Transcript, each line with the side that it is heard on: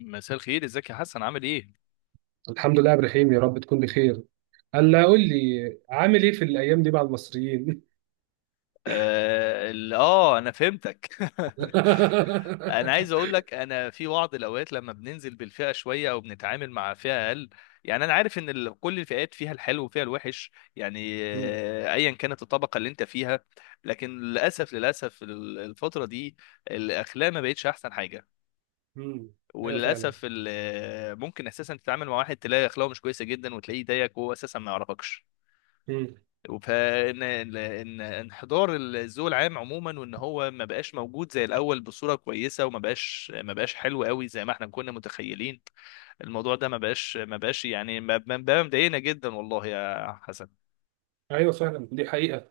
left: مساء الخير، ازيك يا حسن؟ عامل ايه؟
right: الحمد لله يا ابراهيم، يا رب تكون بخير. هلا قول لي عامل ايه في الايام دي مع المصريين؟
left: انا فهمتك. انا عايز اقول لك، انا في بعض الاوقات لما بننزل بالفئه شويه او بنتعامل مع فئه اقل، يعني انا عارف ان كل الفئات فيها الحلو وفيها الوحش، يعني
right: مم.
left: ايا كانت الطبقه اللي انت فيها. لكن للاسف الفتره دي الاخلاق ما بقتش احسن حاجه.
right: مم. ايوه فعلا.
left: وللاسف ممكن اساسا تتعامل مع واحد تلاقي اخلاقه مش كويسه جدا وتلاقيه ضايقك وهو اساسا ما يعرفكش.
right: مم.
left: فان ان إن انحدار الذوق العام عموما، وان هو ما بقاش موجود زي الاول بصوره كويسه، وما بقاش حلو قوي زي ما احنا كنا متخيلين. الموضوع ده ما بقاش ما بقاش يعني ما ما- بقى مضايقنا جدا والله يا حسن.
right: ايوه فعلا، دي حقيقه.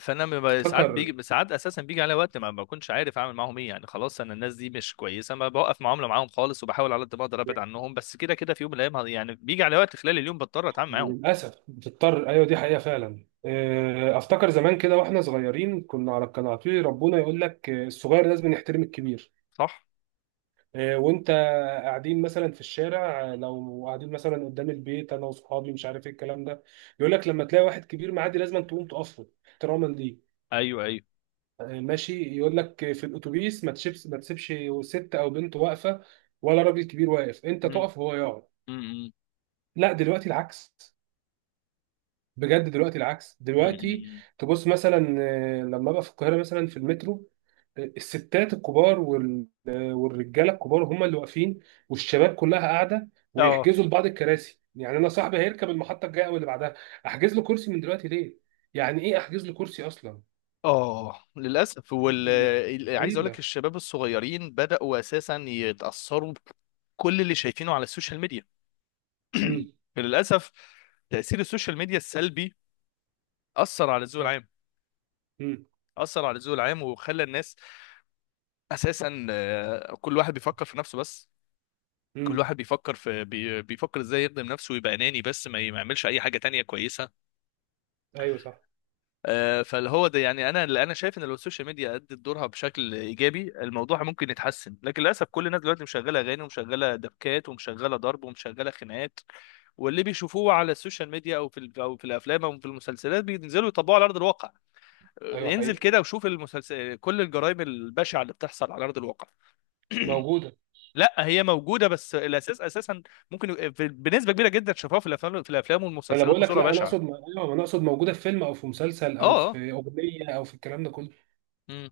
left: فانا ساعات
right: افتكر.
left: بيجي، ساعات اساسا بيجي على وقت ما بكونش عارف اعمل معاهم ايه. يعني خلاص انا الناس دي مش كويسه، ما بوقف معامله معاهم خالص، وبحاول على قد ما اقدر ابعد عنهم. بس كده كده في يوم من الايام يعني بيجي على وقت خلال اليوم بضطر اتعامل معاهم.
right: للاسف بتضطر، ايوه دي حقيقه فعلا. افتكر زمان كده واحنا صغيرين كنا على كان على طول ربنا يقول لك، الصغير لازم يحترم الكبير.
left: صح.
right: وانت قاعدين مثلا في الشارع، لو قاعدين مثلا قدام البيت انا وصحابي مش عارف ايه الكلام ده، يقول لك لما تلاقي واحد كبير معدي لازم تقوم تقف له احتراما ليه.
left: ايوه، ايوه.
right: ماشي، يقول لك في الاتوبيس ما تسيبش ست او بنت واقفه ولا راجل كبير واقف، انت
left: امم.
right: تقف وهو يقعد.
left: امم.
right: لا دلوقتي العكس، بجد دلوقتي العكس
left: امم
right: دلوقتي.
left: أمم.
right: تبص مثلا، لما ابقى في القاهره مثلا في المترو، الستات الكبار والرجاله الكبار هم اللي واقفين، والشباب كلها قاعده
left: اه.
right: ويحجزوا لبعض الكراسي. يعني انا صاحبي هيركب المحطه الجايه او اللي بعدها، احجز له كرسي من دلوقتي ليه؟ يعني ايه احجز له كرسي اصلا؟
left: اه، للاسف.
right: دي
left: عايز اقول
right: غريبه.
left: لك، الشباب الصغيرين بداوا اساسا يتاثروا بكل اللي شايفينه على السوشيال ميديا.
right: امم.
left: للاسف، تاثير السوشيال ميديا السلبي اثر على الذوق العام.
right: امم.
left: اثر على الذوق العام وخلى الناس اساسا، كل واحد بيفكر في نفسه بس. كل
right: امم.
left: واحد بيفكر ازاي يخدم نفسه ويبقى اناني بس، ما يعملش اي حاجه تانية كويسه.
right: ايوه صح.
left: فاللي هو ده، يعني انا اللي انا شايف ان لو السوشيال ميديا ادت دورها بشكل ايجابي الموضوع ممكن يتحسن. لكن للاسف كل الناس دلوقتي مشغله اغاني، ومشغله دبكات، ومشغله ضرب، ومشغله خناقات. واللي بيشوفوه على السوشيال ميديا او في الافلام او في المسلسلات بينزلوا يطبقوا على ارض الواقع.
right: ايوه
left: انزل
right: حقيقي
left: كده وشوف المسلسل، كل الجرائم البشعه اللي بتحصل على ارض الواقع.
right: موجوده.
left: لا هي موجوده، بس الاساس اساسا ممكن يبقى بنسبه كبيره جدا شفاها في الافلام، في الافلام
right: انا
left: والمسلسلات
right: بقول لك
left: بصوره
right: لا، انا اقصد
left: بشعه.
right: ايوه، انا اقصد موجوده في فيلم او في مسلسل او
left: اه.
right: في اغنيه او في الكلام ده كله.
left: امم.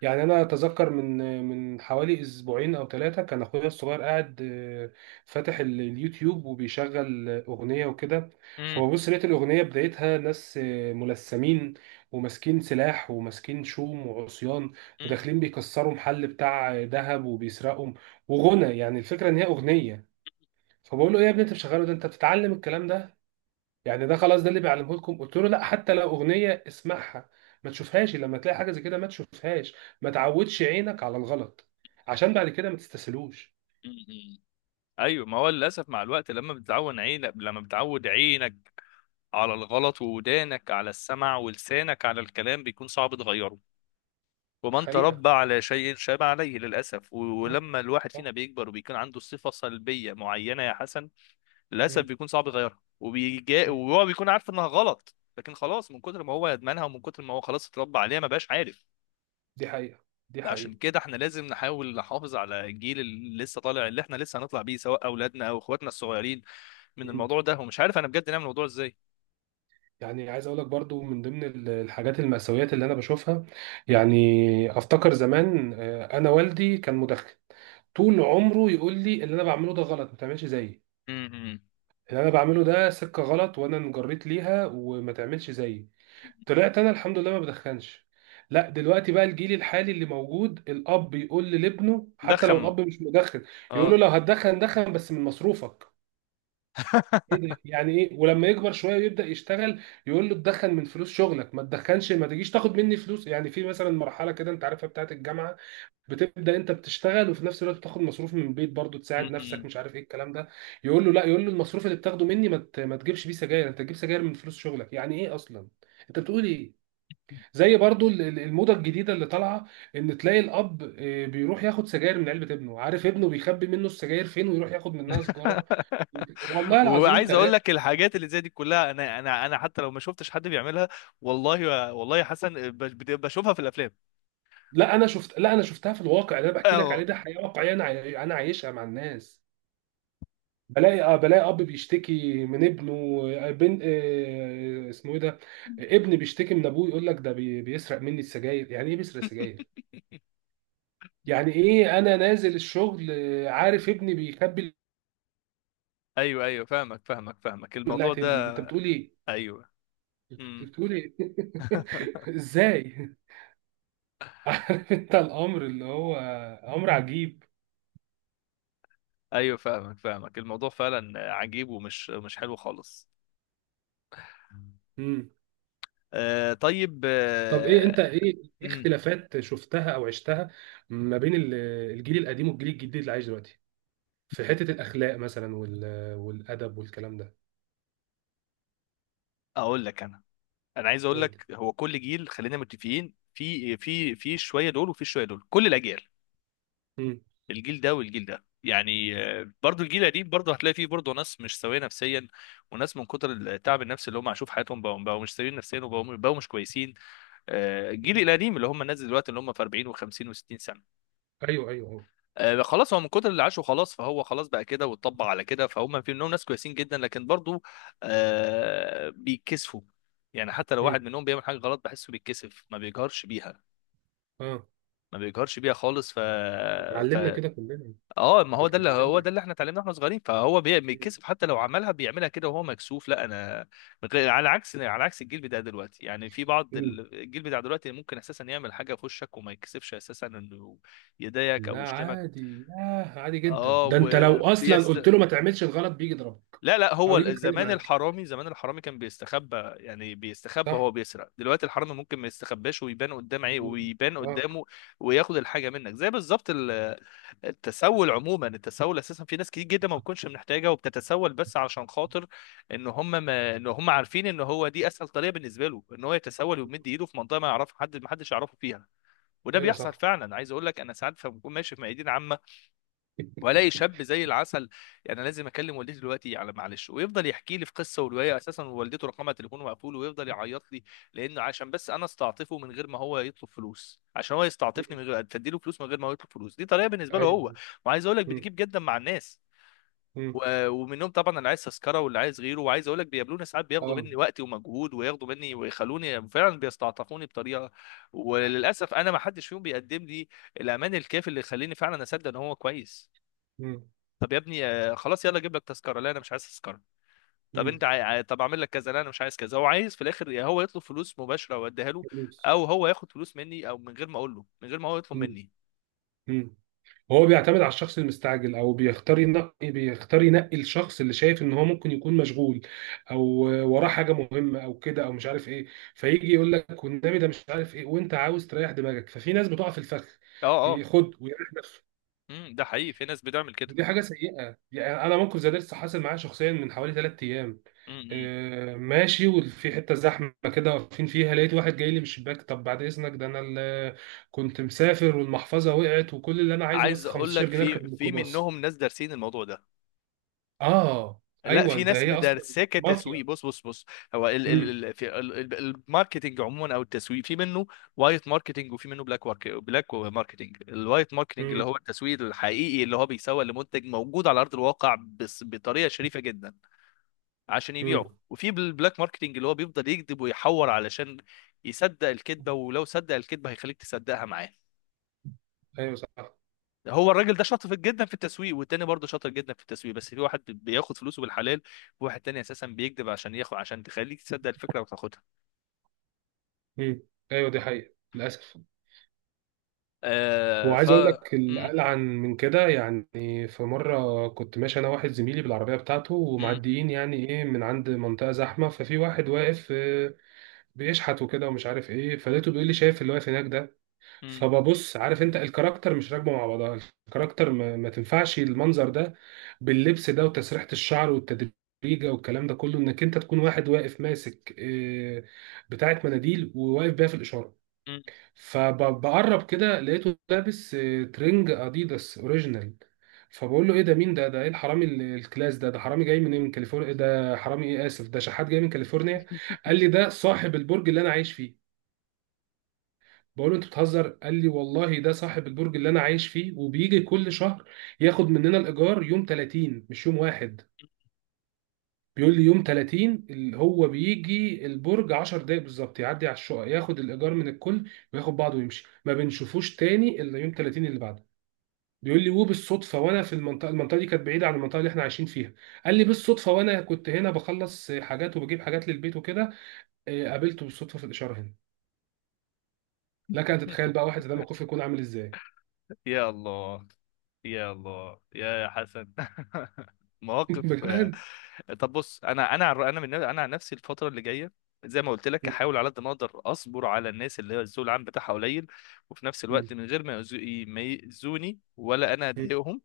right: يعني انا اتذكر من من حوالي اسبوعين او ثلاثه كان اخويا الصغير قاعد، فاتح اليوتيوب وبيشغل اغنيه وكده.
left: امم.
right: فببص لقيت الاغنيه بدايتها ناس ملثمين وماسكين سلاح وماسكين شوم وعصيان وداخلين بيكسروا محل بتاع ذهب وبيسرقوا وغنى، يعني الفكره ان هي اغنيه. فبقول له ايه يا ابني انت بتشغله ده؟ انت بتتعلم الكلام ده؟ يعني ده خلاص ده اللي بيعلمه لكم؟ قلت له لا، حتى لو اغنيه اسمعها ما تشوفهاش. لما تلاقي حاجه زي كده ما تشوفهاش، ما تعودش عينك على الغلط عشان بعد كده ما تستسهلوش.
left: امم. ايوه، ما هو للاسف مع الوقت لما بتعود عينك، لما بتعود عينك على الغلط، وودانك على السمع، ولسانك على الكلام، بيكون صعب تغيره. ومن
right: حقيقه.
left: تربى على شيء شاب عليه للاسف.
right: صح.
left: ولما الواحد فينا
right: صح.
left: بيكبر وبيكون عنده صفه سلبيه معينه يا حسن، للاسف
right: مم.
left: بيكون صعب يغيرها. وبيجا
right: مم.
left: وهو بيكون عارف انها غلط، لكن خلاص من كتر ما هو يدمنها، ومن كتر ما هو خلاص اتربى عليها ما بقاش عارف.
right: دي حقيقه. دي
left: فعشان
right: حقيقه.
left: كده احنا لازم نحاول نحافظ على الجيل اللي لسه طالع، اللي احنا لسه هنطلع بيه، سواء اولادنا او اخواتنا الصغيرين، من
right: مم.
left: الموضوع ده. ومش عارف انا بجد نعمل الموضوع ازاي.
right: يعني عايز اقول لك برضو من ضمن الحاجات المأساويات اللي انا بشوفها.
left: مم.
right: يعني افتكر زمان، انا والدي كان مدخن طول عمره يقول لي اللي انا بعمله ده غلط، ما تعملش زيي.
left: مم. مم.
right: اللي انا بعمله ده سكه غلط وانا انجريت ليها، وما تعملش زيي. طلعت انا الحمد لله ما بدخنش. لا دلوقتي بقى الجيل الحالي اللي موجود الاب يقول لابنه،
left: ده
right: حتى لو
left: خم
right: الاب مش مدخن، يقول له
left: اه.
right: لو هتدخن دخن بس من مصروفك. ايه ده؟ يعني ايه؟ ولما يكبر شويه ويبدا يشتغل يقول له تدخن من فلوس شغلك، ما تدخنش، ما تجيش تاخد مني فلوس. يعني في مثلا مرحله كده انت عارفها بتاعت الجامعه، بتبدا انت بتشتغل وفي نفس الوقت بتاخد مصروف من البيت برضو تساعد نفسك
left: مم.
right: مش عارف ايه الكلام ده. يقول له لا، يقول له المصروف اللي بتاخده مني ما تجيبش بيه سجاير، انت تجيب سجاير من فلوس شغلك. يعني ايه اصلا؟ انت بتقول ايه؟
left: مم.
right: زي برضو الموضة الجديدة اللي طالعة، ان تلاقي الاب بيروح ياخد سجاير من علبة ابنه، عارف ابنه بيخبي منه السجاير فين، ويروح ياخد منها سجارة. والله العظيم
left: وعايز
right: كلام.
left: اقول لك الحاجات اللي زي دي كلها، انا حتى لو ما شفتش حد بيعملها، والله والله يا حسن، بشوفها في الافلام.
right: لا انا شفت، لا انا شفتها في الواقع. اللي انا بحكي لك
left: اه.
right: عليه ده حقيقة واقعية، انا انا عايشها مع الناس. بلاقي، بلاقي اب بيشتكي من ابنه، آه، بن آه، اسمه ايه ده، ابن بيشتكي من ابوه يقول لك ده بيسرق مني السجاير. يعني ايه بيسرق سجاير؟ يعني ايه؟ انا نازل الشغل، عارف ابني بيخبي
left: ايوه، ايوه، فاهمك الموضوع
right: ولاعة ابني.
left: ده.
right: انت بتقول ايه؟
left: ايوه. امم.
right: بتقولي. ازاي؟ عارف انت الامر اللي هو امر عجيب.
left: ايوه، فاهمك، الموضوع فعلا عجيب، ومش مش حلو خالص.
right: مم.
left: آه طيب.
right: طب ايه انت
left: آه.
right: إيه
left: امم.
right: اختلافات شفتها او عشتها ما بين الجيل القديم والجيل الجديد اللي عايش دلوقتي في حتة الاخلاق مثلا والادب والكلام ده؟
left: اقول لك انا، عايز اقول
right: قول لي.
left: لك، هو كل جيل، خلينا متفقين، في شويه دول وفي شويه دول، كل الاجيال.
right: مم.
left: الجيل ده والجيل ده، يعني برضو الجيل القديم برضو هتلاقي فيه برضو ناس مش سويه نفسيا. وناس من كتر التعب النفسي اللي هم عاشوه في حياتهم، بقوا مش سويين نفسيا، وبقوا مش كويسين. الجيل القديم اللي هم الناس دلوقتي، اللي هم في 40 و50 و60 سنه.
right: ايوه ايوه ايوه.
left: خلاص هو من كتر اللي عاشه، خلاص فهو خلاص بقى كده واتطبع على كده. فهم في منهم ناس كويسين جدا، لكن برضو آه بيتكسفوا. يعني حتى لو
right: مم.
left: واحد منهم بيعمل حاجه غلط بحسه بيتكسف، ما بيجهرش بيها.
right: اه.
left: ما بيجهرش بيها خالص. ف ف
right: اتعلمنا كده كلنا.
left: اه، ما هو ده اللي، هو
right: اتعلمنا.
left: ده اللي احنا اتعلمناه واحنا صغيرين. فهو
right: مم.
left: بيتكسف، حتى لو عملها بيعملها كده وهو مكسوف. لا انا من غير- على عكس، على عكس الجيل بتاع دلوقتي. يعني في بعض
right: مم.
left: الجيل بتاع دلوقتي ممكن اساسا يعمل حاجه في وشك وما يتكسفش اساسا انه يضايقك او
right: لا
left: يشتمك.
right: عادي، ياه عادي جدا.
left: اه،
right: ده انت لو اصلا قلت
left: وبيستسهل.
right: له ما تعملش الغلط بيجي يضربك
left: لا لا،
right: او يجي يتخانق
left: زمان
right: معاك.
left: الحرامي، زمان الحرامي كان بيستخبى، يعني بيستخبى
right: صح.
left: وهو بيسرق. دلوقتي الحرامي ممكن ما يستخباش ويبان قدام عيه
right: مم.
left: ويبان
right: اه.
left: قدامه وياخد الحاجه منك. زي بالظبط التسول عموما. التسول اساسا في ناس كتير جدا ما بتكونش محتاجه وبتتسول بس علشان خاطر ان هم ما ان هم عارفين ان هو دي اسهل طريقه بالنسبه له، ان هو يتسول ويمد ايده في منطقه ما حدش يعرفه فيها. وده
right: ايوه
left: بيحصل
right: صح.
left: فعلا. عايز اقول لك، انا ساعات بكون ماشي في ميادين عامه، والاقي شاب زي العسل، يعني لازم اكلم والدتي دلوقتي على معلش، ويفضل يحكي لي في قصه وروايه، اساسا والدته رقمها تليفونه مقفول، ويفضل يعيط لي. لانه عشان بس انا استعطفه من غير ما هو يطلب فلوس، عشان هو
right: مم.
left: يستعطفني من غير تديله فلوس، من غير ما هو يطلب فلوس. دي طريقه بالنسبه له هو.
right: ايوه.
left: وعايز اقول لك،
right: مم.
left: بتجيب جدا مع الناس.
right: مم.
left: ومنهم طبعا اللي عايز تذكره، واللي عايز غيره. وعايز اقول لك بيقابلوني ساعات، بياخدوا
right: اه.
left: مني وقتي ومجهود، وياخدوا مني ويخلوني فعلا بيستعطفوني بطريقه. وللاسف انا ما حدش فيهم بيقدم لي الامان الكافي اللي يخليني فعلا اصدق ان هو كويس.
right: مم.
left: طب يا ابني خلاص يلا اجيب لك تذكره. لا انا مش عايز تذكره. طب
right: مم.
left: انت طب اعمل لك كذا. لا انا مش عايز كذا. هو عايز في الاخر، يا هو يطلب فلوس مباشره واديها له،
right: فلوس.
left: او هو ياخد فلوس مني، او من غير ما اقول له، من غير ما هو يطلب
right: مم.
left: مني.
right: مم. هو بيعتمد على الشخص المستعجل، او بيختار ينقي، بيختار ينقي الشخص اللي شايف ان هو ممكن يكون مشغول او وراه حاجه مهمه او كده او مش عارف ايه. فيجي يقول لك والنبي ده مش عارف ايه، وانت عاوز تريح دماغك، ففي ناس بتقع في الفخ.
left: اه. اه.
right: ياخد ويريح نفسه.
left: امم، ده حقيقي، في ناس بتعمل كده.
right: ودي حاجة سيئة. يعني أنا موقف زي ده لسه حاصل معايا شخصيا من حوالي 3 أيام.
left: امم.
right: ماشي، وفي حتة زحمة كده واقفين فيها، لقيت واحد جاي لي من الشباك، طب بعد إذنك ده أنا اللي كنت مسافر والمحفظة وقعت وكل اللي أنا عايزه بس
left: عايز اقول
right: 15
left: لك،
right: جنيه أركب
left: في
right: الميكروباص.
left: منهم ناس دارسين الموضوع ده.
right: آه.
left: لا
right: أيوه،
left: في
right: ده
left: ناس
right: هي أصلا
left: مدرساه كتسويق.
right: مافيا.
left: بص بص بص، هو ال
right: مم.
left: ال ال في ال- ال- الماركتينج عموما او التسويق، في منه وايت ماركتينج، وفي منه بلاك ورك، بلاك ماركتينج. الوايت ماركتينج اللي
right: مم.
left: هو التسويق الحقيقي، اللي هو بيسوق لمنتج موجود على ارض الواقع بس بطريقه شريفه جدا عشان يبيعه.
right: مم.
left: وفي البلاك ماركتينج اللي هو بيفضل يكذب ويحور، علشان يصدق الكذبه، ولو صدق الكذبه هيخليك تصدقها معاه.
right: أيوه صح.
left: هو الراجل ده شاطر جدا في التسويق، والتاني برضه شاطر جدا في التسويق، بس في واحد بياخد فلوسه بالحلال، وواحد تاني اساسا بيكذب عشان ياخد، عشان تخليك تصدق الفكره وتاخدها.
right: مم. أيوه، دي حقيقة للأسف.
left: آه.
right: وعايز اقول لك
left: مم.
right: القلعن عن من كده. يعني في مره كنت ماشي انا واحد زميلي بالعربيه بتاعته
left: مم.
right: ومعديين، يعني ايه، من عند منطقه زحمه، ففي واحد واقف بيشحت وكده ومش عارف ايه، فلقيته بيقول لي شايف اللي واقف هناك ده؟
left: مم.
right: فببص. عارف انت الكاركتر مش راكبه مع بعضها، الكاركتر ما تنفعش المنظر ده باللبس ده وتسريحه الشعر والتدريجه والكلام ده كله انك انت تكون واحد واقف ماسك بتاعه مناديل وواقف بيها في الاشاره.
left: مم.
right: فبقرب كده لقيته لابس ترنج اديداس اوريجينال. فبقول له ايه ده؟ مين ده؟ ده ايه الحرامي الكلاس ده؟ ده حرامي جاي من ايه؟ من كاليفورنيا؟ إيه ده حرامي، ايه اسف ده شحات جاي من كاليفورنيا. قال لي ده صاحب البرج اللي انا عايش فيه. بقول له انت بتهزر. قال لي والله ده صاحب البرج اللي انا عايش فيه، وبيجي كل شهر ياخد مننا الايجار يوم 30 مش يوم واحد. بيقول لي يوم 30 اللي هو بيجي البرج 10 دقايق بالظبط، يعدي على الشقق ياخد الايجار من الكل وياخد بعضه ويمشي، ما بنشوفوش تاني الا يوم 30 اللي بعده. بيقول لي وبالصدفه وانا في المنطقه، المنطقه دي كانت بعيده عن المنطقه اللي احنا عايشين فيها، قال لي بالصدفه وانا كنت هنا بخلص حاجات وبجيب حاجات للبيت وكده، قابلته بالصدفه في الاشاره هنا. لك ان تتخيل بقى واحد زي ده موقفه يكون عامل ازاي.
left: يا الله. يا الله يا حسن. مواقف آه.
right: بجد.
left: طب بص، انا عن نفسي الفتره اللي جايه، زي ما قلت لك
right: م-
left: هحاول على قد ما اقدر اصبر على الناس اللي هي الذوق العام بتاعها قليل، وفي نفس الوقت
right: م-
left: من غير ما يؤذوني ولا انا
right: م.
left: اضايقهم،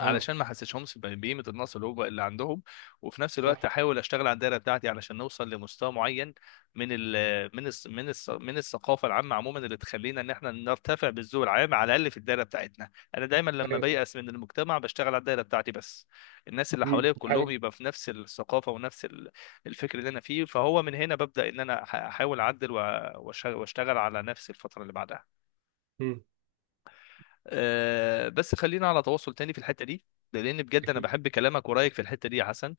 right: اه.
left: ما احسسهمش بقيمه النقص اللي هو اللي عندهم. وفي نفس
right: صح.
left: الوقت احاول اشتغل على الدايره بتاعتي علشان نوصل لمستوى معين من ال من ال من ال من الثقافه العامه عموما، اللي تخلينا ان احنا نرتفع بالذوق العام على الاقل في الدايره بتاعتنا. انا دايما لما
right: ايوه صح.
left: بيأس من المجتمع بشتغل على الدايره بتاعتي بس، الناس اللي
right: م.
left: حواليا
right: دي
left: كلهم
right: حقيقة.
left: يبقى في نفس الثقافه ونفس الفكر اللي انا فيه. فهو من هنا ببدأ ان انا احاول اعدل واشتغل على نفسي الفتره اللي بعدها.
right: م.
left: بس خلينا على تواصل تاني في الحتة دي، ده لأن بجد أنا
right: اكيد.
left: بحب كلامك ورأيك في الحتة دي يا حسن.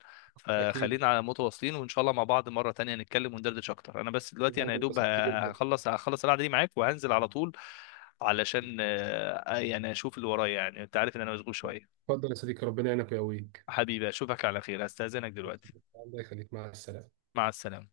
right: اكيد،
left: فخلينا على متواصلين، وإن شاء الله مع بعض مرة تانية نتكلم وندردش أكتر. أنا بس دلوقتي أنا
right: وانا
left: يا دوب
right: انبسطت جدا.
left: هخلص القعدة دي معاك وهنزل على طول، علشان يعني أشوف اللي ورايا. يعني أنت عارف إن أنا مشغول شوية.
right: اتفضل يا صديقي، ربنا يعينك ويقويك.
left: حبيبي، أشوفك على خير، هستأذنك دلوقتي.
right: الله يخليك، مع السلامة.
left: مع السلامة.